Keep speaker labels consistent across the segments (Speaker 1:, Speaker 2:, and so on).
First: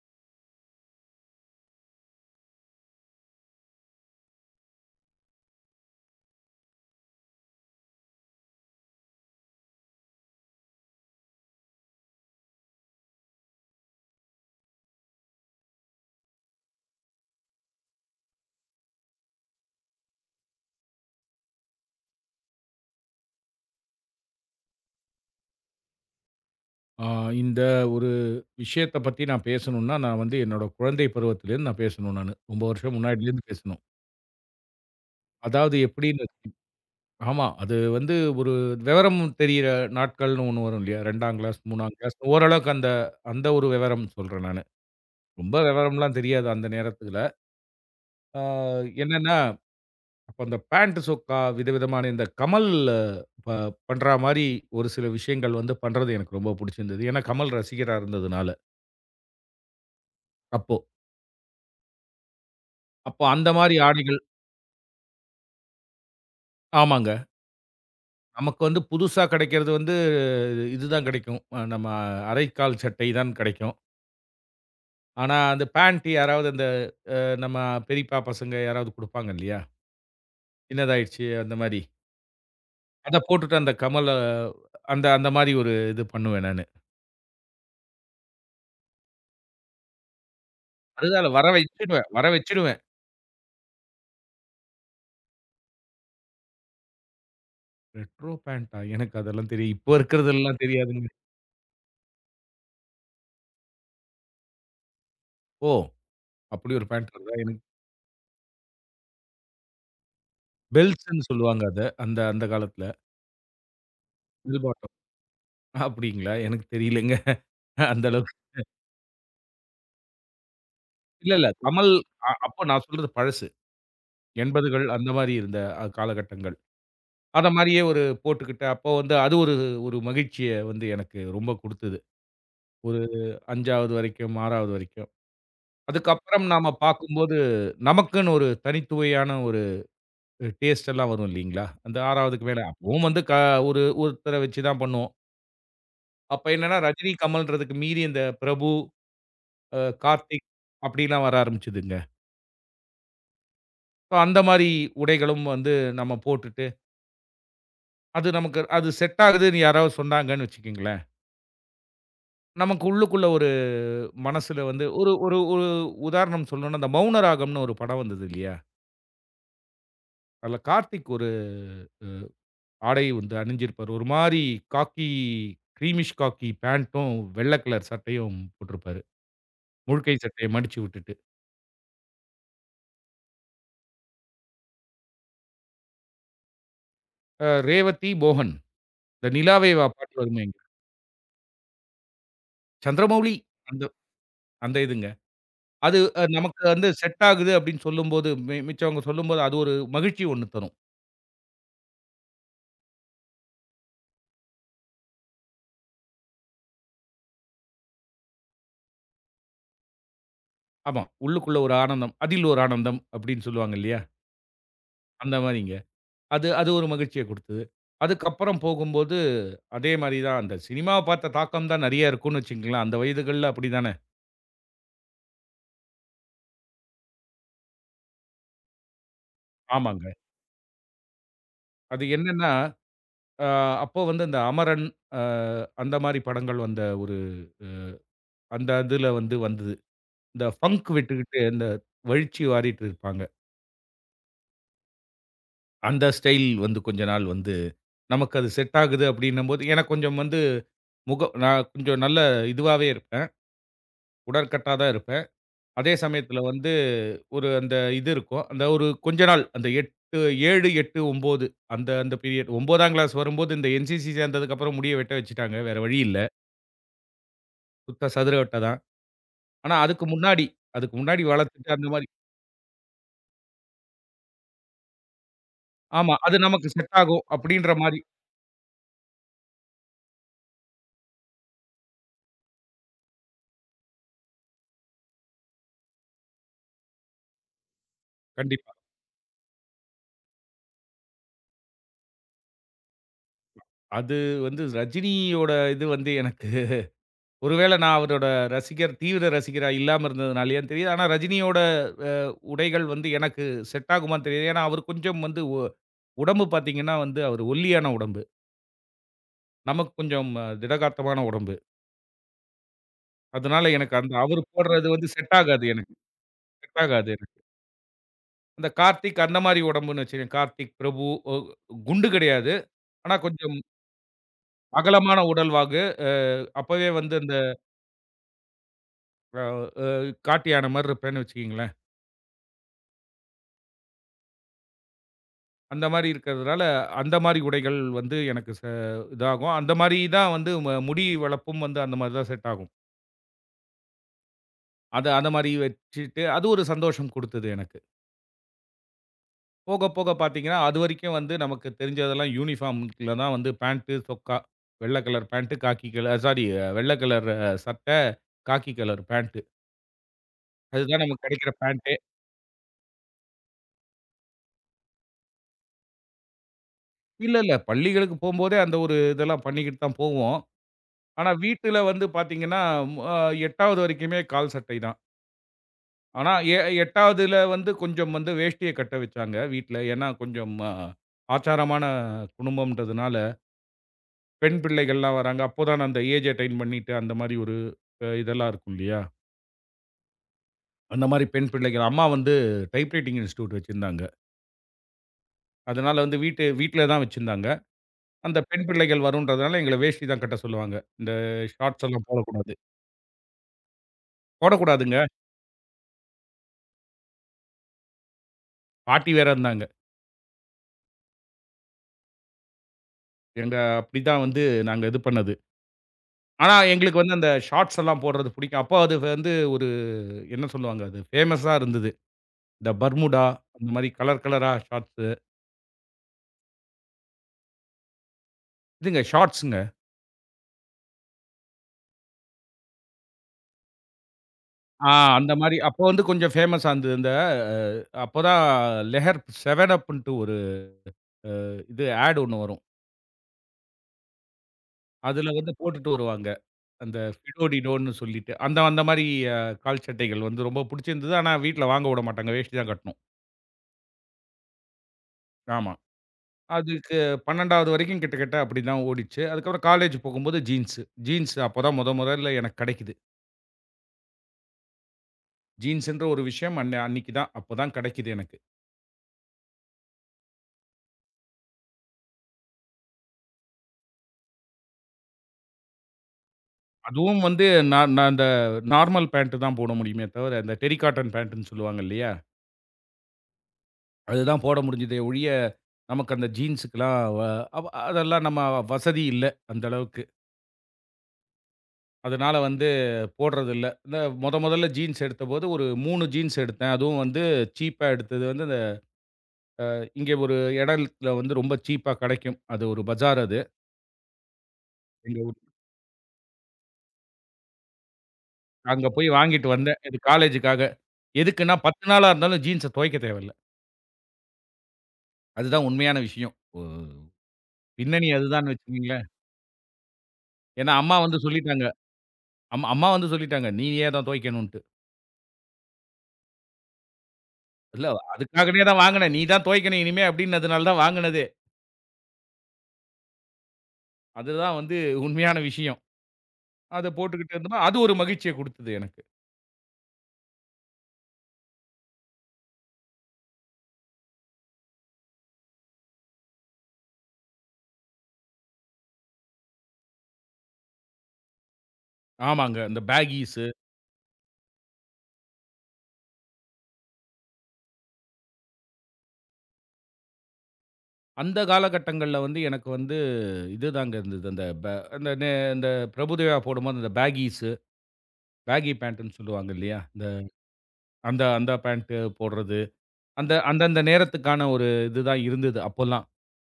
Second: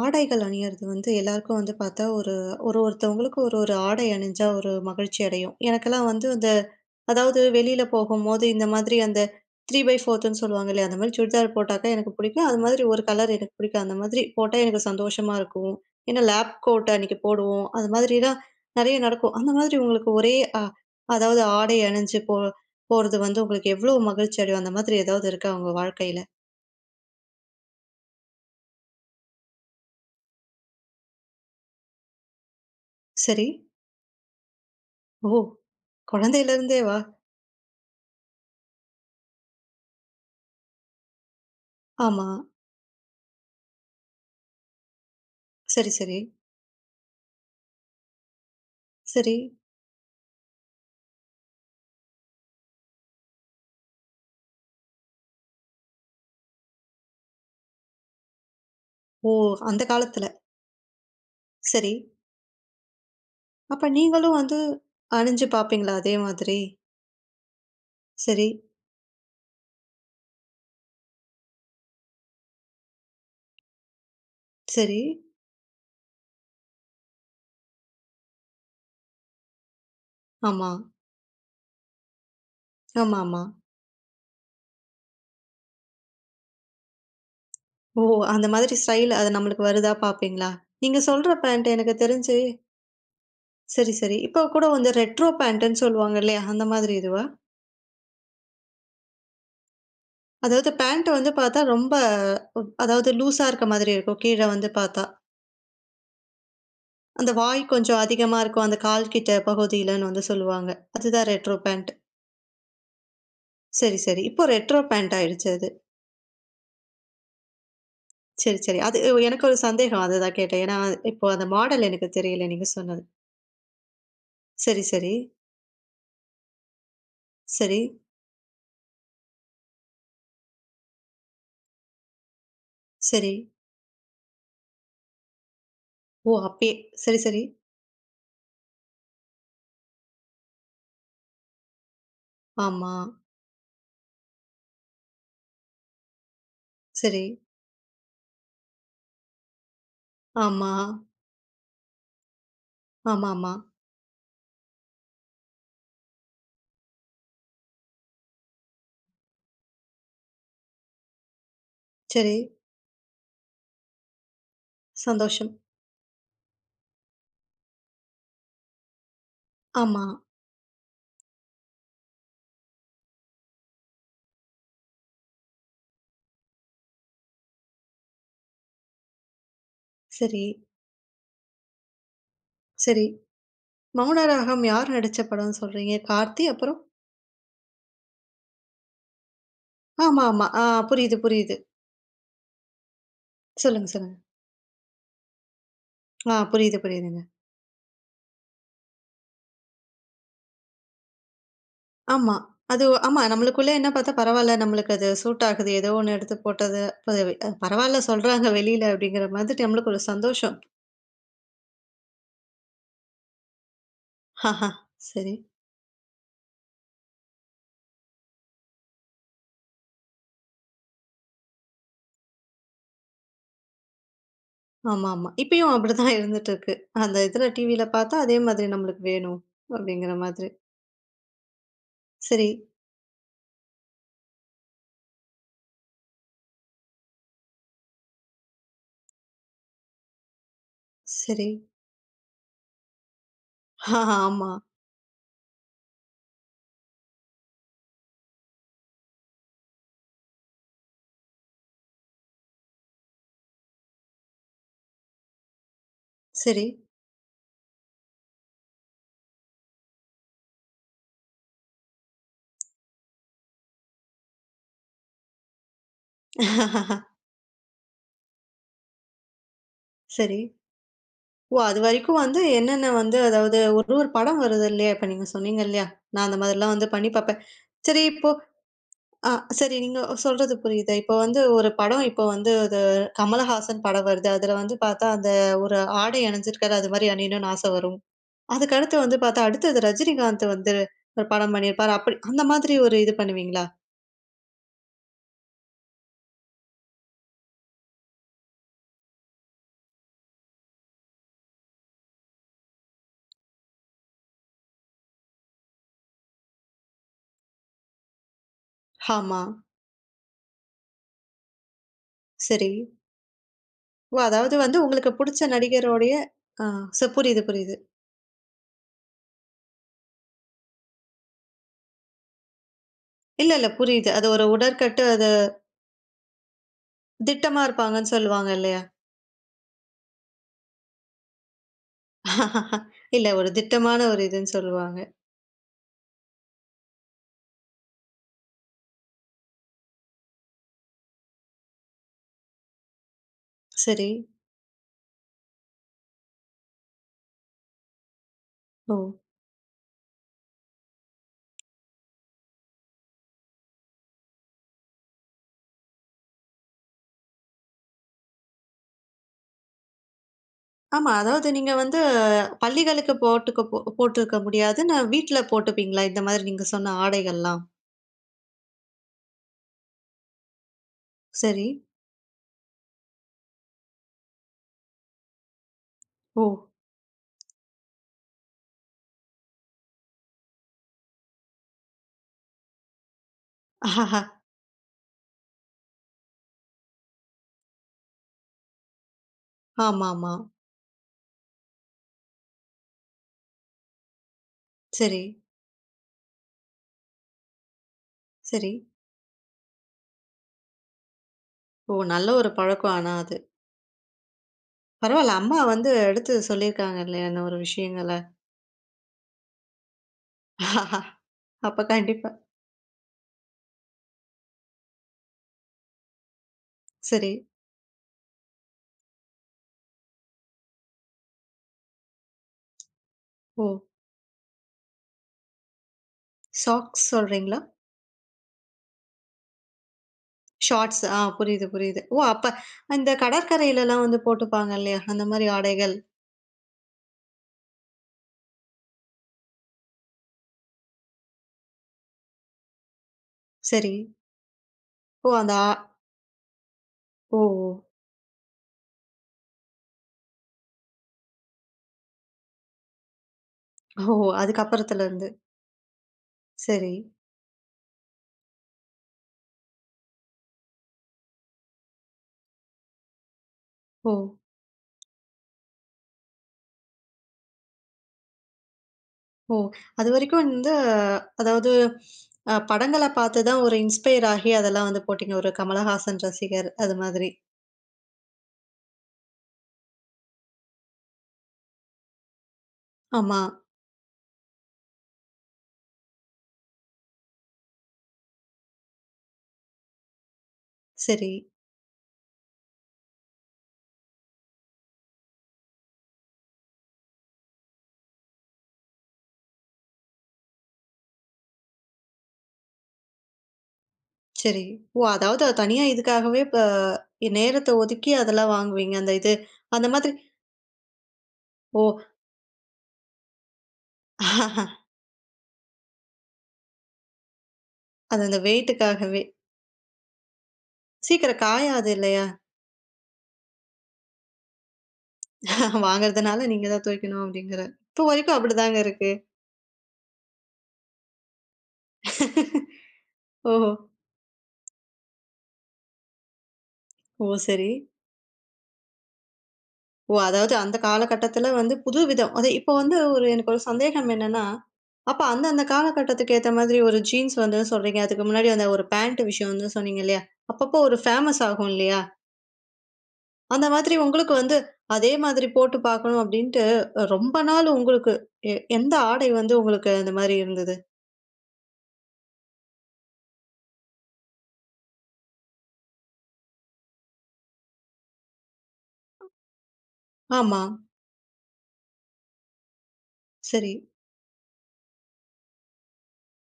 Speaker 1: ஆடைகள் அணியறது வந்து எல்லாருக்கும் வந்து பார்த்தா, ஒரு ஒரு ஒருத்தவங்களுக்கு ஒரு ஒரு ஆடை அணிஞ்சா ஒரு மகிழ்ச்சி அடையும். எனக்கெல்லாம் வந்து அந்த அதாவது வெளியில போகும்போது இந்த மாதிரி அந்த 3/4ன்னு சொல்லுவாங்க இல்லையா? அந்த மாதிரி சுடிதார் போட்டாக்கா எனக்கு பிடிக்கும். அது மாதிரி ஒரு கலர் எனக்கு பிடிக்கும். அந்த மாதிரி போட்டா எனக்கு சந்தோஷமா இருக்கும். ஏன்னா லேப் கோட் அன்னைக்கு போடுவோம். அது மாதிரிலாம் நெறைய நடக்கும். அந்த மாதிரி உங்களுக்கு ஒரே அ அதாவது ஆடை அணிஞ்சு போறது வந்து உங்களுக்கு எவ்வளோ மகிழ்ச்சி அடையும்? அந்த மாதிரி ஏதாவது இருக்கா உங்க வாழ்க்கையில?
Speaker 2: ஆ இந்த ஒரு விஷயத்த பத்தி நான் பேசணும்னா, நான் வந்து என்னோட குழந்தை பருவத்திலேருந்து நான் பேசணும் நானு. ரொம்ப வருஷம்
Speaker 1: சரி.
Speaker 2: முன்னாடிலேருந்து பேசணும்.
Speaker 1: ஓ!
Speaker 2: அதாவது எப்படின்னு வச்சுக்
Speaker 1: குழந்தையிலருந்தேவா?
Speaker 2: ஆமா. அது வந்து ஒரு விவரம் தெரியிற நாட்கள்னு ஒண்ணு வரும் இல்லையா? 2ஆம் கிளாஸ், 3ஆம் கிளாஸ்
Speaker 1: ஆமா.
Speaker 2: ஓரளவுக்கு அந்த அந்த ஒரு விவரம் சொல்றேன் நானு. ரொம்ப
Speaker 1: சரி,
Speaker 2: விவரம்லாம்
Speaker 1: சரி,
Speaker 2: தெரியாது அந்த நேரத்துல. ஆ
Speaker 1: சரி.
Speaker 2: என்னன்னா, அப்ப அந்த பேண்ட் சொக்கா விதவிதமான இந்த கமல் ப பண்றா மாரி ஒரு சில விஷயங்கள் வந்து பண்றது எனக்கு ரொம்ப புடிச்சிருந்தது. ஏன்னா, கமல் ரசிகரா இருந்ததுனால,
Speaker 1: ஓ! அந்த காலத்துல.
Speaker 2: அப்போ.
Speaker 1: சரி.
Speaker 2: அப்போ அந்த மாரி
Speaker 1: அப்ப
Speaker 2: ஆடைகள்
Speaker 1: நீங்களும் வந்து அணிஞ்சு பார்ப்பீங்களா அதே மாதிரி?
Speaker 2: ஆமாங்க.
Speaker 1: சரி,
Speaker 2: நமக்கு வந்து புதுசா கிடைக்கிறது வந்து இதுதான் கிடைக்கும். நம்ம அரைக்கால் சட்டை தான் கிடைக்கும்.
Speaker 1: சரி.
Speaker 2: ஆனா, அந்த பேண்ட் யாராவது அந்த நம்ம பெரியப்பா பசங்க யாராவது குடுப்பாங்க இல்லையா?
Speaker 1: ஆமா.
Speaker 2: சின்னதாயிடுச்சு அந்த மாரி. அத
Speaker 1: ஆமாமா.
Speaker 2: போட்டுட்டு அந்த அந்த மாரி ஒரு இது பண்ணுவேன் நானு.
Speaker 1: ஓ! அந்த மாதிரி ஸ்டைல் அது நம்மளுக்கு வருதா பார்ப்பீங்களா? நீங்க
Speaker 2: அதுதான்
Speaker 1: சொல்ற
Speaker 2: வர
Speaker 1: பேண்ட் எனக்கு
Speaker 2: வச்சுடுவேன் வர
Speaker 1: தெரிஞ்சு
Speaker 2: வச்சுடுவேன்.
Speaker 1: சரி, சரி. இப்போ கூட வந்து ரெட்ரோ பேண்ட்டுன்னு சொல்லுவாங்க இல்லையா? அந்த மாதிரி இதுவா?
Speaker 2: ரெட்ரோ பேண்டா? எனக்கு அதெல்லாம் தெரியும். இப்போ இருக்கிறதெல்லாம்
Speaker 1: அதாவது
Speaker 2: தெரியாதுங்க.
Speaker 1: பேண்ட் வந்து பார்த்தா ரொம்ப அதாவது லூஸா இருக்க மாதிரி இருக்கும். கீழ வந்து பார்த்தா.
Speaker 2: ஓ! அப்படி ஒரு பேண்ட்
Speaker 1: அந்த
Speaker 2: இருக்கா? எனக்கு
Speaker 1: வாய் கொஞ்சம் அதிகமா இருக்கும். அந்த கால் கிட்ட பகுதியிலன்னு வந்து சொல்லுவாங்க.
Speaker 2: பெல்ஸ்ன்னு
Speaker 1: அதுதான் ரெட்ரோ
Speaker 2: சொல்லுவாங்க அத.
Speaker 1: பேண்ட்.
Speaker 2: அந்த அந்த காலத்துல.
Speaker 1: சரி, சரி. இப்போ
Speaker 2: பெல்
Speaker 1: ரெட்ரோ
Speaker 2: பாட்டம்.
Speaker 1: பேண்ட் ஆயிடுச்சு அது.
Speaker 2: அப்படிங்களா? எனக்கு தெரியலங்க. அந்த அளவுக்கு.
Speaker 1: சரி, சரி. அது எனக்கு ஒரு சந்தேகம் அதுதான் கேட்டேன். ஏன்னா, இப்போ
Speaker 2: இல்ல,
Speaker 1: அந்த
Speaker 2: இல்ல.
Speaker 1: மாடல்
Speaker 2: கமல்
Speaker 1: எனக்கு தெரியல
Speaker 2: அப்ப
Speaker 1: நீங்க
Speaker 2: நான்
Speaker 1: சொன்னது.
Speaker 2: சொல்றது பழசு.
Speaker 1: சரி,
Speaker 2: 80கள் அந்த
Speaker 1: சரி,
Speaker 2: மாரி இருந்த காலகட்டங்கள். அத
Speaker 1: சரி,
Speaker 2: மாரியே ஒரு போட்டுக்கிட்டு, அப்போ வந்து அது ஒரு ஒரு மகிழ்ச்சிய வந்து எனக்கு ரொம்ப குடுத்தது. ஒரு
Speaker 1: சரி.
Speaker 2: 5வது வரைக்கும், 6வது வரைக்கும்.
Speaker 1: ஓ!
Speaker 2: அதுக்கப்புறம்
Speaker 1: அப்பயே
Speaker 2: நாம
Speaker 1: சரி,
Speaker 2: பார்க்கும்போது,
Speaker 1: சரி.
Speaker 2: நமக்குன்னு ஒரு தனித்துவையான ஒரு டேஸ்ட் எல்லாம் வரும் இல்லீங்களா? அந்த 6வதுக்கு மேல
Speaker 1: ஆமா.
Speaker 2: அப்பவும் வந்து க ஒரு ஒருத்தர வச்சு தான் பண்ணுவோம். அப்ப என்னன்னா, ரஜினி,
Speaker 1: சரி.
Speaker 2: கமல்ன்றதுக்கு மீறி இந்த பிரபு, அ கார்த்திக்
Speaker 1: ஆமா.
Speaker 2: அப்படிலாம் வர ஆரம்பிச்சதுங்க.
Speaker 1: ஆமாமா.
Speaker 2: அப்ப அந்த மாரி உடைகளும் வந்து நம்ம போட்டுட்டு அது நமக்கு அது செட் ஆகுதுன்னு யாராவது சொன்னாங்கன்னு வச்சுக்கங்களேன்,
Speaker 1: சரி.
Speaker 2: நமக்கு உள்ளுக்குள்ள ஒரு மனசுல வந்து ஒரு ஒரு
Speaker 1: சந்தோஷம்.
Speaker 2: ஒரு உதாரணம் சொல்லணும்னா, அந்த மௌன ராகம்னு ஒரு படம் வந்தது இல்லையா?
Speaker 1: ஆமா.
Speaker 2: அதுல கார்த்திக் ஒரு ஆடை வந்து அணிஞ்சிருப்பாரு. ஒரு மாரி காக்கி கிரீமிஷ் காக்கி பேண்டும், வெள்ள கலர் சட்டையும் போட்டிருப்பாரு. முழுக்கை
Speaker 1: சரி,
Speaker 2: சட்டைய மடிச்சு விட்டுட்டு.
Speaker 1: சரி. மௌனராகம் யார் நடிச்ச படம்னு சொல்றீங்க? கார்த்தி அப்புறம்?
Speaker 2: ரேவதி, மோகன் இந்த "நிலாவே வா" பாட்டு
Speaker 1: ஆமா, ஆமா.
Speaker 2: வருமேங்க.
Speaker 1: புரியுது, புரியுது.
Speaker 2: சந்திரமௌலி அந்த
Speaker 1: சொல்லுங்க, சொல்லுங்க.
Speaker 2: அந்த இதுங்க. அது நமக்கு
Speaker 1: புரியுது,
Speaker 2: வந்து
Speaker 1: புரியுதுங்க.
Speaker 2: செட் ஆகுது அப்படின்னு சொல்லும்போது, மிச்சவங்க சொல்லும்போது அது ஒரு மகிழ்ச்சி ஒண்ணு தரும்.
Speaker 1: ஆமா. அது ஆமா. நம்மளுக்குள்ளே என்ன பார்த்தா பரவால்ல. நம்மளுக்கு அது சூட் ஆகுது. ஏதோ ஒண்ணு எடுத்து போட்டது. பதவி பரவால்ல சொல்றாங்க வெளியில அப்படிங்கிற மாதிரி நம்மளுக்கு ஒரு சந்தோஷம்.
Speaker 2: ஆமா. உள்ளுக்குள்ள ஒரு ஆனந்தம். அதில் ஒரு ஆனந்தம் அப்படின்னு சொல்லுவாங்க இல்லையா?
Speaker 1: ஹஹா! சரி.
Speaker 2: அந்த மாரிங்க. அது அது ஒரு மகிழ்ச்சிய குடுத்தது. அதுக்கப்புறம் போகும்போது, அதே மாரி தான் அந்த சினிமாவ பார்த்த தாக்கம் தான் நெறைய இருக்கும்னு வச்சுக்கங்களேன். அந்த வயதுகள்ல அப்படிதானே?
Speaker 1: ஆமாமா. இப்பயும் அப்படிதான் இருந்துட்டு இருக்கு. அந்த இதுல டிவில பார்த்தா அதே மாதிரி நம்மளுக்கு வேணும்
Speaker 2: ஆமாங்க.
Speaker 1: அப்படிங்கிற மாதிரி.
Speaker 2: அது
Speaker 1: சரி,
Speaker 2: என்னன்னா, அ அப்போ வந்து அந்த அமரன், அ அந்த மாரி படங்கள் வந்த ஒரு அந்த இதுல வந்து வந்தது. இந்த ஃபங்க் விட்டுக்கிட்டு
Speaker 1: சரி.
Speaker 2: இந்த வழிச்சி வாரிட்டு இருப்பாங்க.
Speaker 1: ஆஹா ஆமா.
Speaker 2: அந்த ஸ்டைல் வந்து கொஞ்ச நாள் வந்து நமக்கு அது செட் ஆகுது அப்படின்னும்போது, எனக்கு கொஞ்சம் வந்து முகம் நான் கொஞ்சம் நல்ல இதுவாவே இருப்பேன். உடற்கட்டா தான் இருப்பேன். அதே சமயத்துல
Speaker 1: சரி.
Speaker 2: வந்து ஒரு அந்த இது இருக்கும். அந்த ஒரு கொஞ்ச நாள் அந்த 8 7, 8, 9 அந்த அந்த பீரியட் 9ஆம் கிளாஸ் வரும்போது இந்த என்சிசி சேர்ந்ததுக்கப்புறம் முடிய வெட்ட வச்சுட்டாங்க. வேற வழி இல்ல. சுத்த சதுர வெட்ட தான். ஆனா அதுக்கு
Speaker 1: சரி.
Speaker 2: முன்னாடி அதுக்கு முன்னாடி
Speaker 1: ஓ!
Speaker 2: வளர்த்துட்டு அந்த மாரி
Speaker 1: அதுவரைக்கும் வந்து என்னென்ன வந்து அதாவது ஒரு ஒரு படம் வருது இல்லையா? இப்ப நீங்க சொன்னீங்க இல்லையா?
Speaker 2: ஆமா.
Speaker 1: நான்
Speaker 2: அது
Speaker 1: அந்த
Speaker 2: நமக்கு
Speaker 1: மாதிரிலாம் வந்து
Speaker 2: செட்
Speaker 1: பண்ணி
Speaker 2: ஆகும்
Speaker 1: பார்ப்பேன்.
Speaker 2: அப்படின்ற மாரி
Speaker 1: சரி இப்போ ஆ சரி. நீங்க சொல்றது புரியுது. இப்போ வந்து ஒரு படம் இப்போ வந்து அது கமலஹாசன் படம் வருது. அதுல வந்து பார்த்தா, அந்த ஒரு ஆடை அணிஞ்சிருக்காரு. அது மாரி அணியணும்னு ஆசை வரும்.
Speaker 2: கண்டிப்பா.
Speaker 1: அதுக்கு அடுத்து வந்து பார்த்தா, அடுத்தது ரஜினிகாந்த் வந்து ஒரு படம் பண்ணியிருப்பாரு. அப்படி அந்த மாதிரி ஒரு இது பண்ணுவீங்களா?
Speaker 2: அது வந்து ரஜினியோட இது வந்து எனக்கு ஒருவேள நான் அவரோட தீவிர ரசிகரா இல்லாம இருந்ததுனாலயான்னு தெரியாது. ஆனா ரஜினியோட அ உடைகள் வந்து எனக்கு செட் ஆகுமான்னு தெரியாது. ஏன்னா, அவர் கொஞ்சம் வந்து ஒ உடம்பு பார்த்தீங்கன்னா வந்து, அவரு ஒல்லியான உடம்பு.
Speaker 1: ஆமா.
Speaker 2: நமக்கு கொஞ்சம் திடகாத்திரமான உடம்பு.
Speaker 1: சரி.
Speaker 2: அதனால எனக்கு அந்த
Speaker 1: ஓ!
Speaker 2: அவரு
Speaker 1: அதாவது வந்து
Speaker 2: போடுறது
Speaker 1: உங்களுக்கு
Speaker 2: வந்து செட்
Speaker 1: புடிச்ச
Speaker 2: ஆகாது எனக்கு.
Speaker 1: நடிகருடைய ஆ
Speaker 2: செட் ஆகாது
Speaker 1: ச
Speaker 2: எனக்கு.
Speaker 1: புரியுது, புரியுது.
Speaker 2: அந்த கார்த்திக் அந்த மாரி உடம்புன்னு வச்சுக்கங்க. கார்த்திக், பிரபு ஒ குண்டு கிடையாது. ஆனா
Speaker 1: இல்ல,
Speaker 2: கொஞ்சம்
Speaker 1: இல்ல புரியுது. அது ஒரு உடற்கட்டு
Speaker 2: அகலமான
Speaker 1: அது
Speaker 2: உடல்வாகு. அ அப்பவே வந்து அந்த
Speaker 1: திட்டமா இருப்பாங்கன்னு சொல்லுவாங்க இல்லையா?
Speaker 2: அ அ காட்டு யான மாரி இருப்பேன்னு வச்சுக்கங்களேன்.
Speaker 1: இல்ல ஒரு திட்டமான ஒரு இதுன்னு சொல்லுவாங்க.
Speaker 2: அந்த மாரி இருக்கிறதுனால, அந்த மாரி உடைகள் வந்து எனக்கு இதாகும். அந்த மாரி தான் வந்து முடி வளர்ப்பும் வந்து அந்த மாரி தான் செட் ஆகும்.
Speaker 1: சரி.
Speaker 2: அது அந்த மாரி வச்சுட்டு, அது ஒரு சந்தோஷம் குடுத்தது எனக்கு.
Speaker 1: ஓ!
Speaker 2: போக, போக பார்த்தீங்கன்னா, அதுவரைக்கும் வந்து நமக்கு தெரிஞ்சதெல்லாம் யூனிஃபார்ம்ல தான் வந்து பேண்ட், சொக்கா. வெள்ள கலர் பேண்ட், காக்கி கலர் சாரி வெள்ள கலர் சட்ட, காக்கி கலர் பேண்ட். அதுதான்
Speaker 1: ஆமா.
Speaker 2: நமக்கு
Speaker 1: அதாவது
Speaker 2: கிடைக்கிற
Speaker 1: நீங்க
Speaker 2: பேண்ட்டே.
Speaker 1: வந்து பள்ளிகளுக்கு போட்டுக்க போட்டுருக்க முடியாது. நான் வீட்ல போட்டுப்பீங்களா? இந்த மாதிரி நீங்க சொன்ன
Speaker 2: இல்ல, இல்ல.
Speaker 1: ஆடைகள்லாம்.
Speaker 2: பள்ளிகளுக்கு போம்போதே அந்த ஒரு இதெல்லாம் பண்ணிக்கிட்டு தான் போவோம். ஆனா,
Speaker 1: சரி.
Speaker 2: வீட்டில வந்து பார்த்தீங்கன்னா, அ 8வது வரைக்குமே கால் சட்டை தான். ஆனா,
Speaker 1: ஓ!
Speaker 2: 8வதுல வந்து கொஞ்சம் வந்து வேஷ்டிய கட்ட வச்சாங்க வீட்ல. ஏன்னா, கொஞ்சம் ஆச்சாரமான குடும்பம்ன்றதுனால. பெண் பிள்ளைகள்லாம் வராங்க. அப்போதான் அந்த ஏஜ் அட்டெயின் பண்ணிட்டு, அந்த மாரி ஒரு இதெல்லாம் இருக்கும் இல்லையா?
Speaker 1: ஆமாமா.
Speaker 2: அந்த மாரி பெண் பிள்ளைகள் அம்மா வந்து டைப்ரைட்டிங் இன்ஸ்டிடியூட் வச்சிருந்தாங்க.
Speaker 1: சரி,
Speaker 2: அதனால வந்து வீட்டு வீட்ல தான் வச்சிருந்தாங்க. அந்த பெண்
Speaker 1: சரி.
Speaker 2: பிள்ளைகள் வரும்ன்றதுனால எங்கள வேஷ்டி தான் கட்ட சொல்லுவாங்க. இந்த ஷார்ட்ஸ்
Speaker 1: ஓ!
Speaker 2: எல்லாம்
Speaker 1: நல்ல ஒரு
Speaker 2: போடக்கூடாது.
Speaker 1: பழக்கம் ஆனா அது.
Speaker 2: போடக்கூடாதுங்க.
Speaker 1: பரவால்ல. அம்மா வந்து எடுத்து சொல்லியிருக்காங்க இல்லையா? இந்த ஒரு விஷயங்கள.
Speaker 2: பாட்டி வேற இருந்தாங்க.
Speaker 1: அப்ப கண்டிப்பா.
Speaker 2: எங்க அப்படிதான் வந்து நாங்க இது பண்ணது. ஆனா எங்களுக்கு வந்து அந்த
Speaker 1: சரி.
Speaker 2: ஷார்ட்ஸ் எல்லாம் போடுறது பிடிக்கும். அப்போ அது வந்து ஒரு என்ன சொல்லுவாங்க அது ஃபேமஸா இருந்தது. இந்த பர்முடா
Speaker 1: ஓ!
Speaker 2: அந்த மாரி கலர் கலரா ஷார்ட்ஸு.
Speaker 1: சாக்ஸ் சொல்றீங்களா?
Speaker 2: இதுங்க ஷார்ட்ஸுங்க.
Speaker 1: ஷார்ட்ஸ். புரியுது, புரியுது. ஓ! அப்ப இந்த கடற்கரையிலலாம் வந்து போட்டுப்பாங்க
Speaker 2: ஆ
Speaker 1: இல்லையா? அந்த
Speaker 2: அந்த
Speaker 1: மாரி
Speaker 2: மாரி. அப்போ
Speaker 1: ஆடைகள்.
Speaker 2: வந்து கொஞ்சம் ஃபேமஸா இருந்தது. இந்த அப்போதான் லெஹர் 7 அப்ன்ட்டு ஒரு அ இது ஆட் ஒண்ணு வரும்.
Speaker 1: சரி. ஓ!
Speaker 2: அதுல
Speaker 1: அந்த
Speaker 2: வந்து போட்டுட்டு வருவாங்க. அந்த
Speaker 1: ஓ!
Speaker 2: ஃபிடோடிடோன்னு சொல்லிட்டு. அந்த அந்த மாரி அ கால் சட்டைகள் வந்து ரொம்ப புடிச்சிருந்தது. ஆனா வீட்ல வாங்க விட மாட்டாங்க. வேஷ்டி தான் கட்டணும்.
Speaker 1: ஓ! அதுக்கு அப்புறத்துலருந்து.
Speaker 2: ஆமா.
Speaker 1: சரி.
Speaker 2: அதுக்கு 12வது வரைக்கும் கிட்டத்தட்ட அப்படிதான் ஓடிச்சு. அதுக்கப்புறம் காலேஜ் போகும்போது ஜீன்ஸு. ஜீன்ஸ் அப்பதான் மொதல்ல எனக்கு கெடைக்குது.
Speaker 1: ஓ!
Speaker 2: ஜீன்ஸ்ன்ற ஒரு விஷயம் அன்னைக்கு தான் அப்பதான் கெடைக்குது எனக்கு.
Speaker 1: ஓ! அதுவரைக்கும் வந்து அதாவது படங்கள பார்த்து தான் ஒரு இன்ஸ்பயர் ஆகி அதெல்லாம் வந்து போட்டீங்க. ஒரு கமலஹாசன் ரசிகர் அது
Speaker 2: அதுவும்
Speaker 1: மாதிரி.
Speaker 2: வந்து நான் நான் அந்த நார்மல் பேண்ட் தான் போட முடியுமே தவிர, இந்த டெரி காட்டன் பேண்ட்டுன்னு சொல்லுவாங்க இல்லையா?
Speaker 1: ஆமா.
Speaker 2: அதுதான் போட முடிஞ்சதே ஒழிய, நமக்கு அந்த ஜீன்ஸுக்குலாம் வ அதெல்லாம் நம்ம வசதி இல்ல, அந்த அளவுக்கு.
Speaker 1: சரி,
Speaker 2: அதனால வந்து போடுறதில்ல. இந்த மொதல்ல ஜீன்ஸ் எடுத்தபோது ஒரு 3 ஜீன்ஸ் எடுத்தேன். அதுவும் வந்து சீப்பா எடுத்தது வந்து இந்த இங்கே ஒரு இடத்துல வந்து ரொம்ப சீப்பா கெடைக்கும். அது ஒரு பஜார் அது.
Speaker 1: சரி. ஓ!
Speaker 2: எங்க ஊர்
Speaker 1: அதாவது அது தனியா இதுக்காகவே நேரத்த ஒதுக்கி அதெல்லாம்
Speaker 2: அங்க
Speaker 1: வாங்குவீங்க.
Speaker 2: போய்
Speaker 1: அந்த இது
Speaker 2: வாங்கிட்டு வந்தேன்.
Speaker 1: அந்த
Speaker 2: இது
Speaker 1: மாதிரி
Speaker 2: காலேஜுக்காக. எதுக்குன்னா 10
Speaker 1: ஓ!
Speaker 2: நாளா இருந்தாலும் ஜீன்ஸ துவைக்க தேவையில்ல. அதுதான் உண்மையான விஷயம். ஒ பின்னணி
Speaker 1: அது அந்த
Speaker 2: அதுதான்னு வச்சுக்கங்களேன்.
Speaker 1: வெயிட்டுக்காகவே.
Speaker 2: ஏன்னா, அம்மா வந்து
Speaker 1: சீக்கிரம்
Speaker 2: சொல்லிட்டாங்க.
Speaker 1: காயாது இல்லையா?
Speaker 2: அம்மா வந்து சொல்லிட்டாங்க. "நீயே தான் துவைக்கணுன்ட்டு."
Speaker 1: வாங்குறதுனால நீங்க தான் தூக்கணும் அப்படிங்கிற.
Speaker 2: இல்ல
Speaker 1: இப்போ வரைக்கும்
Speaker 2: அதுக்காகவே
Speaker 1: அப்படிதாங்க
Speaker 2: தான்
Speaker 1: இருக்கு.
Speaker 2: வாங்குனேன். நீ தான் துவைக்கணும் இனிமே அப்படின்னதுனால தான் வாங்குனதே.
Speaker 1: ஓஹோ!
Speaker 2: அதுதான் வந்து உண்மையான விஷயம். அத
Speaker 1: ஓ!
Speaker 2: போட்டுக்கிட்டு இருந்தோம்னா,
Speaker 1: சரி.
Speaker 2: அது ஒரு மகிழ்ச்சிய குடுத்தது எனக்கு.
Speaker 1: ஓ! அதாவது அந்த காலகட்டத்துல வந்து புது விதம். அது இப்போ வந்து ஒரு எனக்கு ஒரு சந்தேகம் என்னன்னா, அப்ப அந்த அந்த காலகட்டத்துக்கு ஏத்த மாதிரி ஒரு ஜீன்ஸ் வந்து சொல்றீங்க. அதுக்கு முன்னாடி அந்த ஒரு பேண்ட் விஷயம் வந்து சொன்னீங்க இல்லையா? அப்பப்போ ஒரு ஃபேமஸ் ஆகும் இல்லையா?
Speaker 2: ஆமாங்க. இந்த பேக்கீஸு
Speaker 1: அந்த மாதிரி உங்களுக்கு வந்து அதே மாதிரி போட்டு பார்க்கணும் அப்படின்ட்டு ரொம்ப நாள் உங்களுக்கு எந்த ஆடை வந்து உங்களுக்கு அந்த மாரி இருந்தது?
Speaker 2: அந்த காலகட்டங்கள்ல வந்து எனக்கு வந்து இது தாங்க இருந்தது. அந்த ப அந்த நெ இந்த பிரபுதேவா போடும்போது அந்த பேக்கீஸு, பேக்கி பேண்ட்டுன்னு சொல்லுவாங்க இல்லையா? இந்த
Speaker 1: ஆமா.
Speaker 2: அந்த அந்த பேண்ட் போடுறது. அந்த
Speaker 1: சரி.
Speaker 2: அந்தந்த நேரத்துக்கான ஒரு இதுதான் இருந்தது அப்போலாம்.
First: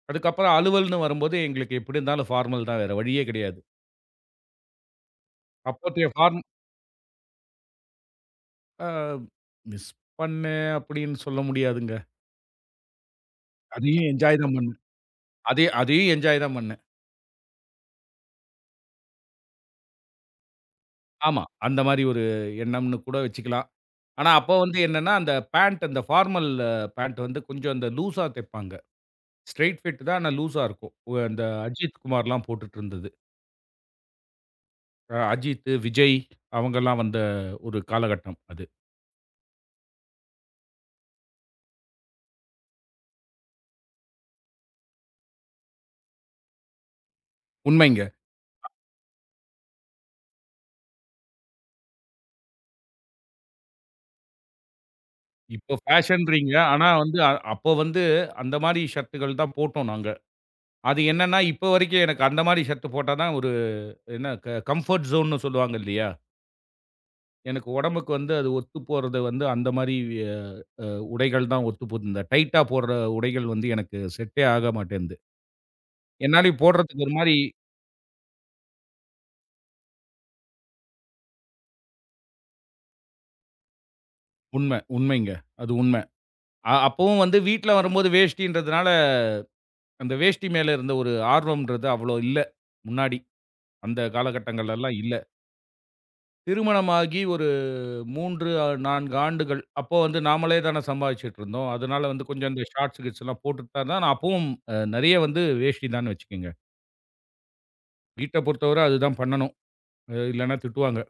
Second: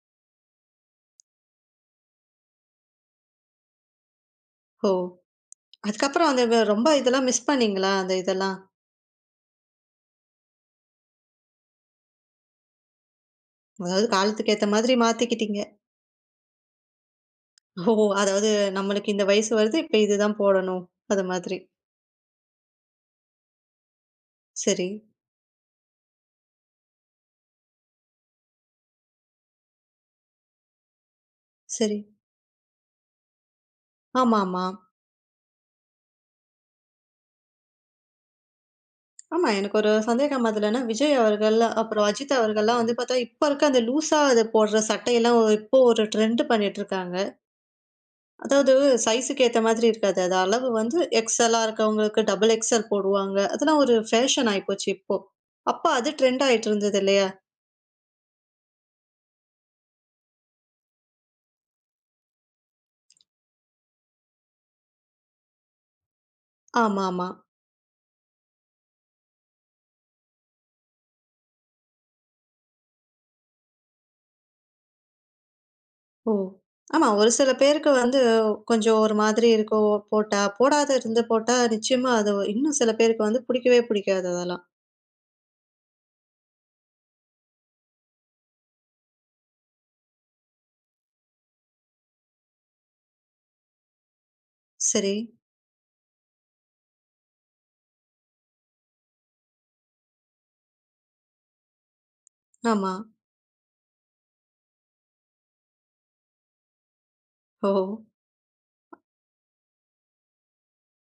Speaker 2: அதுக்கப்புறம் அலுவல்ன்னு வரும்போது, எங்களுக்கு எப்படி இருந்தாலும் ஃபார்மல் தான். வேற வழியே கிடையாது.
Speaker 1: ஓ!
Speaker 2: அப்போதைய
Speaker 1: அதுக்கப்புறம்
Speaker 2: ஃபார்ம்
Speaker 1: அந்த ரொம்ப இதெல்லாம் மிஸ் பண்ணீங்களா? அந்த இதெல்லாம்.
Speaker 2: அ மிஸ் பண்ணேன் அப்படின்னு சொல்ல முடியாதுங்க.
Speaker 1: அதாவது
Speaker 2: அதையும் என்ஜாய்
Speaker 1: காலத்துக்கு
Speaker 2: தான்
Speaker 1: ஏத்த
Speaker 2: பண்ணேன்.
Speaker 1: மாதிரி மாத்திக்கிட்டீங்க.
Speaker 2: அதே அதையும் என்ஜாய் தான் பண்ணேன்.
Speaker 1: ஓ! அதாவது நம்மளுக்கு இந்த வயசு வருது. இப்ப இதுதான் போடணும். அது
Speaker 2: ஆமா.
Speaker 1: மாதிரி.
Speaker 2: அந்த மாரி ஒரு எண்ணம்னு கூட வச்சுக்கலாம். ஆனா, அப்போ வந்து
Speaker 1: சரி,
Speaker 2: என்னன்னா, அந்த பேண்ட் அந்த ஃபார்மல் பேண்ட் வந்து கொஞ்சம் அந்த லூஸா தைப்பாங்க. ஸ்ட்ரெயிட் ஃபிட் தான் ஆனா லூஸா இருக்கும். அந்த
Speaker 1: சரி.
Speaker 2: அஜித் குமார்லாம் போட்டுட்டு இருந்தது.
Speaker 1: ஆமாமா. ஆமா.
Speaker 2: அஜித், விஜய் அவங்கலாம் வந்த ஒரு காலகட்டம் அது.
Speaker 1: ஆமா, எனக்கு ஒரு சந்தேகம் அதுலன்னா, விஜய் அவர்கள், அப்புறம் அஜித் அவர்கள்லாம் வந்து பார்த்தா, இப்ப இருக்க அந்த லூஸா அத போடுற சட்டையெல்லாம் இப்போ ஒரு ட்ரெண்ட் பண்ணிட்டு இருக்காங்க.
Speaker 2: உண்மைங்க.
Speaker 1: அதாவது சைஸுக்கு ஏத்த மாதிரி இருக்காது. அது அளவு வந்து எக்ஸ்எல்லா இருக்கவங்களுக்கு டபுள் எக்ஸ்எல் போடுவாங்க. அதெல்லாம் ஒரு ஃபேஷன் ஆயிப்போச்சு இப்போ.
Speaker 2: இப்போ
Speaker 1: அப்ப அது ட்ரெண்ட்
Speaker 2: ஃபேஷன்றீங்க.
Speaker 1: ஆயிட்டு
Speaker 2: ஆனா
Speaker 1: இருந்தது
Speaker 2: வந்து
Speaker 1: இல்லையா?
Speaker 2: அப்போ வந்து அந்த மாரி ஷர்ட்டுகள் தான் போட்டோம் நாங்க. அது என்னன்னா, இப்போ வரைக்கும் எனக்கு அந்த மாரி ஷர்ட் போட்டா தான் ஒரு என்ன கம்ஃபோர்ட் ஜோன்னு சொல்லுவாங்க இல்லையா?
Speaker 1: ஆமாமா.
Speaker 2: எனக்கு உடம்புக்கு வந்து அது ஒத்து போறது வந்து அந்த மாரி அ உடைகள் தான் ஒத்து போகுது. இந்த டைட்டா போடுற உடைகள் வந்து எனக்கு செட்டே ஆக மாட்டேன்து.
Speaker 1: ஓ!
Speaker 2: என்னாலயும் போடுறதுக்கு
Speaker 1: ஆமா.
Speaker 2: ஒரு
Speaker 1: ஒரு
Speaker 2: மாரி
Speaker 1: சில பேருக்கு வந்து கொஞ்சம் ஒரு மாதிரி இருக்கும். போட்டா, போடாத இருந்து போட்டா நிச்சயமா அது இன்னும் சில பேருக்கு வந்து புடிக்கவே புடிக்காது அதெல்லாம்.
Speaker 2: உண்ம, உண்மைங்க. அது உண்ம. அப்பவும் வந்து வீட்ல வரும்போது வேஷ்டின்றதுனால, அந்த வேஷ்டி மேல இருந்த ஒரு ஆர்வம்ன்றது அவ்வளோ இல்ல. முன்னாடி. அந்த காலகட்டங்கள்லலாம்
Speaker 1: சரி.
Speaker 2: இல்ல. திருமணமாகி 3 4 ஆண்டுகள். அப்போ வந்து நாமளே தான சம்பாதிச்சுட்டு இருந்தோம். அதனால வந்து கொஞ்சம் இந்த
Speaker 1: ஆமா.
Speaker 2: ஷார்ட்ஸ், கீட்ஸ்லாம் போட்டுட்டு தான் நான் அப்பவும் நெறைய வந்து வேஷ்டி தான்னு வச்சுக்கங்க.
Speaker 1: ஓ!
Speaker 2: வீட்ட பொறுத்தவர அதுதான் பண்ணணும். இல்லன்னா திட்டுவாங்க.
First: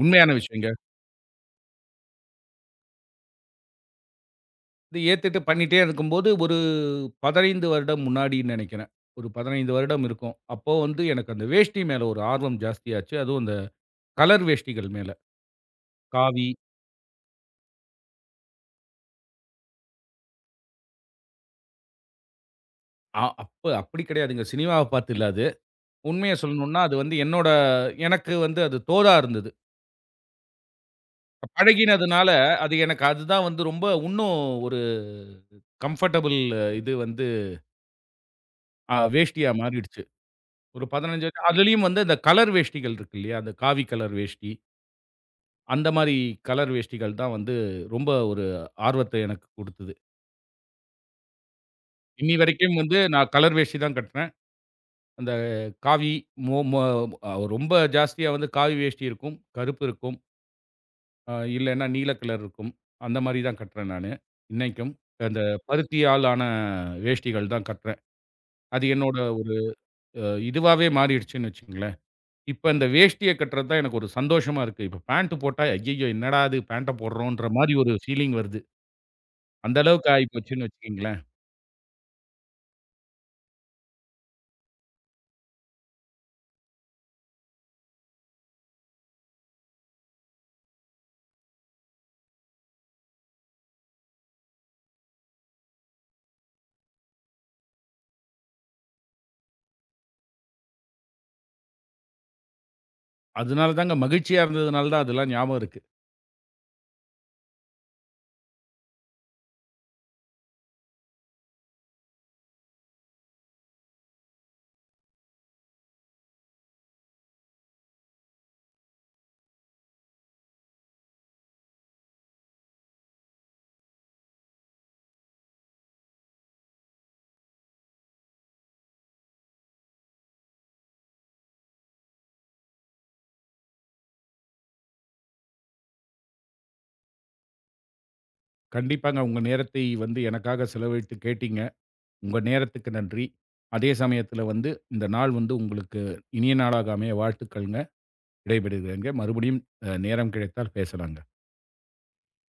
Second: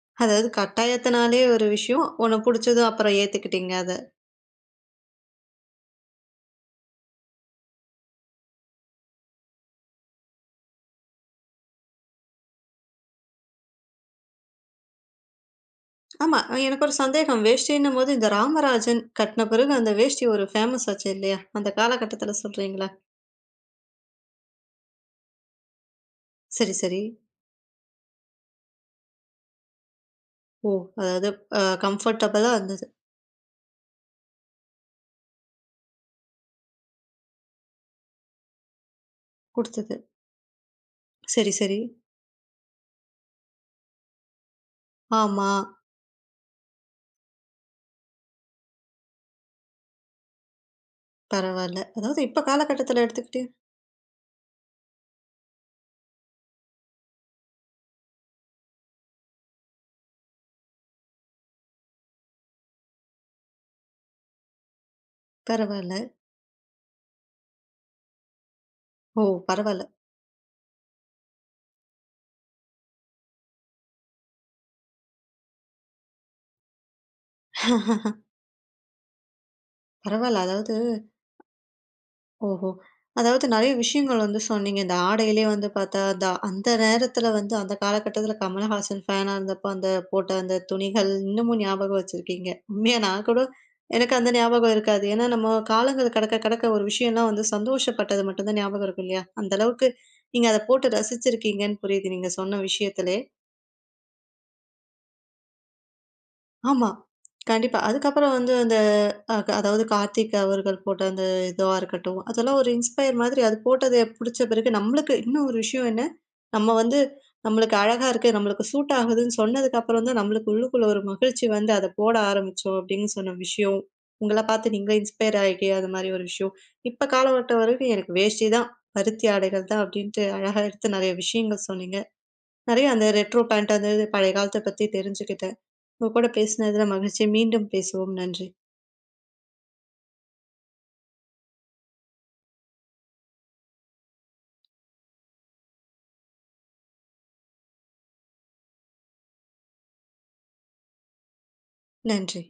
Speaker 2: உண்மையான
Speaker 1: அதாவது
Speaker 2: விஷயங்க.
Speaker 1: கட்டாயத்தினாலே ஒரு விஷயம். உனக்கு புடிச்சதும் அப்புறம் ஏத்துக்கிட்டீங்க அத.
Speaker 2: இது ஏத்துட்டு பண்ணிட்டே இருக்கும்போது, ஒரு 15 வருடம் முன்னாடின்னு நெனைக்கிறேன். ஒரு 15 வருடம் இருக்கும். அப்போ வந்து எனக்கு அந்த வேஷ்டி மேல ஒரு ஆர்வம் ஜாஸ்தியாச்சு. அதுவும் இந்த கலர் வேஷ்டிகள் மேல.
Speaker 1: ஆமா.
Speaker 2: காவி
Speaker 1: எனக்கு ஒரு சந்தேகம். வேஷ்டின்னும்போது இந்த ராமராஜன் கட்ன பிறகு அந்த வேஷ்டி ஒரு ஃபேமஸ் ஆச்சு இல்லையா? அந்த காலகட்டத்தில சொல்றீங்களா?
Speaker 2: அப்ப அப்படி கிடையாதுங்க. சினிமாவ பார்த்து இல்ல அது. உண்மைய
Speaker 1: சரி,
Speaker 2: சொல்லணும்னா, அது
Speaker 1: சரி.
Speaker 2: வந்து என்னோட எனக்கு வந்து அது தோதா இருந்தது.
Speaker 1: ஓ! அதாவது
Speaker 2: பழகினதுனால,
Speaker 1: கம்ஃபர்டபுளா
Speaker 2: அது
Speaker 1: இருந்தது.
Speaker 2: எனக்கு அதுதான் வந்து ரொம்ப உன்னும் ஒரு கம்ஃபர்டபுள் இது வந்து வேஷ்டியா
Speaker 1: குடுத்தது.
Speaker 2: மாறிடுச்சு. ஒரு 15 வயசு
Speaker 1: சரி, சரி.
Speaker 2: அதுலயும் வந்து இந்த கலர் வேஷ்டிகள் இருக்கு இல்லையா? அந்த காவி கலர் வேஷ்டி,
Speaker 1: ஆமா.
Speaker 2: அந்த மாரி கலர் வேஷ்டிகள் தான் வந்து ரொம்ப ஒரு ஆர்வத்த எனக்கு குடுத்தது.
Speaker 1: பரவால்ல. அதாவது
Speaker 2: இன்னி
Speaker 1: இப்ப
Speaker 2: வரைக்கும் வந்து
Speaker 1: காலகட்டத்தில
Speaker 2: நான் கலர் வேஷ்டி தான் கட்டுறேன். அந்த காவி, மோ மோ அ ரொம்ப ஜாஸ்தியா வந்து காவி வேஷ்டி இருக்கும், கருப்பு இருக்கும். இல்லன்னா நீல கலர் இருக்கும். அந்த மாரி தான் கட்டுறேன் நானு. இன்னைக்கும். அந்த
Speaker 1: பரவால்ல.
Speaker 2: பருத்தியால் ஆன வேஷ்டிகள் தான் கட்டுறேன். அது என்னோட
Speaker 1: ஓ!
Speaker 2: ஒரு
Speaker 1: பரவால்ல,
Speaker 2: அ இதுவாவே மாறிடுச்சுன்னு வச்சுக்கங்களேன். இப்ப இந்த வேஷ்டிய கட்டுறது தான் எனக்கு ஒரு சந்தோஷமா இருக்கு. இப்ப பேண்ட் போட்டா, ஐய்யய்யோ! என்னடா இது பேண்ட்ட போடுறோன்ற மாரி ஒரு ஃபீலிங் வருது. அந்த அளவுக்கு
Speaker 1: பரவால்ல.
Speaker 2: ஆயிப்போச்சுன்னு
Speaker 1: அதாவது
Speaker 2: வச்சுக்கங்களேன்.
Speaker 1: ஓஹோ! அதாவது நெறைய விஷயங்கள் வந்து சொன்னீங்க. இந்த ஆடையிலே வந்து பார்த்தா, அந்த அந்த நேரத்தில வந்து அந்த காலகட்டத்தில கமலஹாசன் ஃபேனா இருந்தப்ப, அந்த போட்ட அந்த துணிகள் இன்னமும் ஞாபகம் வச்சிருக்கீங்க. உண்மையா நான் கூட எனக்கு அந்த ஞாபகம் இருக்காது. ஏன்னா, நம்ம காலங்கள் கடக்க கடக்க ஒரு விஷயம்லாம் வந்து சந்தோஷப்பட்டது மட்டும் தான் ஞாபகம் இருக்கும் இல்லையா? அந்த அளவுக்கு நீங்க அத போட்டு ரசிச்சிருக்கீங்கன்னு புரியுது, நீங்க சொன்ன விஷயத்திலே.
Speaker 2: அதனால தாங்க மகிழ்ச்சியா இருந்ததுனால தான் அதெல்லாம் ஞாபகம் இருக்கு.
Speaker 1: ஆமா. கண்டிப்பா. அதுக்கப்புறம் வந்து அந்த அதாவது கார்த்திக் அவர்கள் போட்ட அந்த இதுவா இருக்கட்டும், அதெல்லாம் ஒரு இன்ஸ்பயர் மாதிரி அது போட்டது புடிச்ச பிறகு நம்மளுக்கு இன்னும் ஒரு விஷயம் என்ன, நம்ம வந்து நம்மளுக்கு அழகா இருக்கு, நம்மளுக்கு சூட் ஆகுதுன்னு சொன்னதுக்கு அப்புறம் தான் நம்மளுக்கு உள்ளுக்குள்ள ஒரு மகிழ்ச்சி வந்து அத போட ஆரம்பிச்சோம் அப்படின்னு சொன்ன விஷயம். உங்கள பார்த்து நீங்களே இன்ஸ்பயர் ஆகி அது மாரி ஒரு விஷயம். இப்ப காலகட்டம் வரைக்கும் எனக்கு வேஷ்டி தான், பருத்தி ஆடைகள் தான் அப்படின்ட்டு அழகா எடுத்து நெறைய விஷயங்கள் சொன்னீங்க. நெறைய அந்த ரெட்ரோ பேண்ட் அந்த இது பழைய காலத்த பத்தி தெரிஞ்சுக்கிட்டேன். உங்க கூட பேசினதுல மகிழ்ச்சி. மீண்டும் பேசுவோம். நன்றி.
Speaker 2: கண்டிப்பாங்க உங்க நேரத்தை வந்து எனக்காக செலவழித்து கேட்டீங்க. உங்க நேரத்துக்கு நன்றி. அதே சமயத்துல வந்து இந்த நாள் வந்து உங்களுக்கு இனிய நாளாக அமைய வாழ்த்துக்கள்ங்க. விடைபெறுகிறேங்க. மறுபடியும் நேரம் கிடைத்தால் பேசலாங்க.
Speaker 1: நன்றி.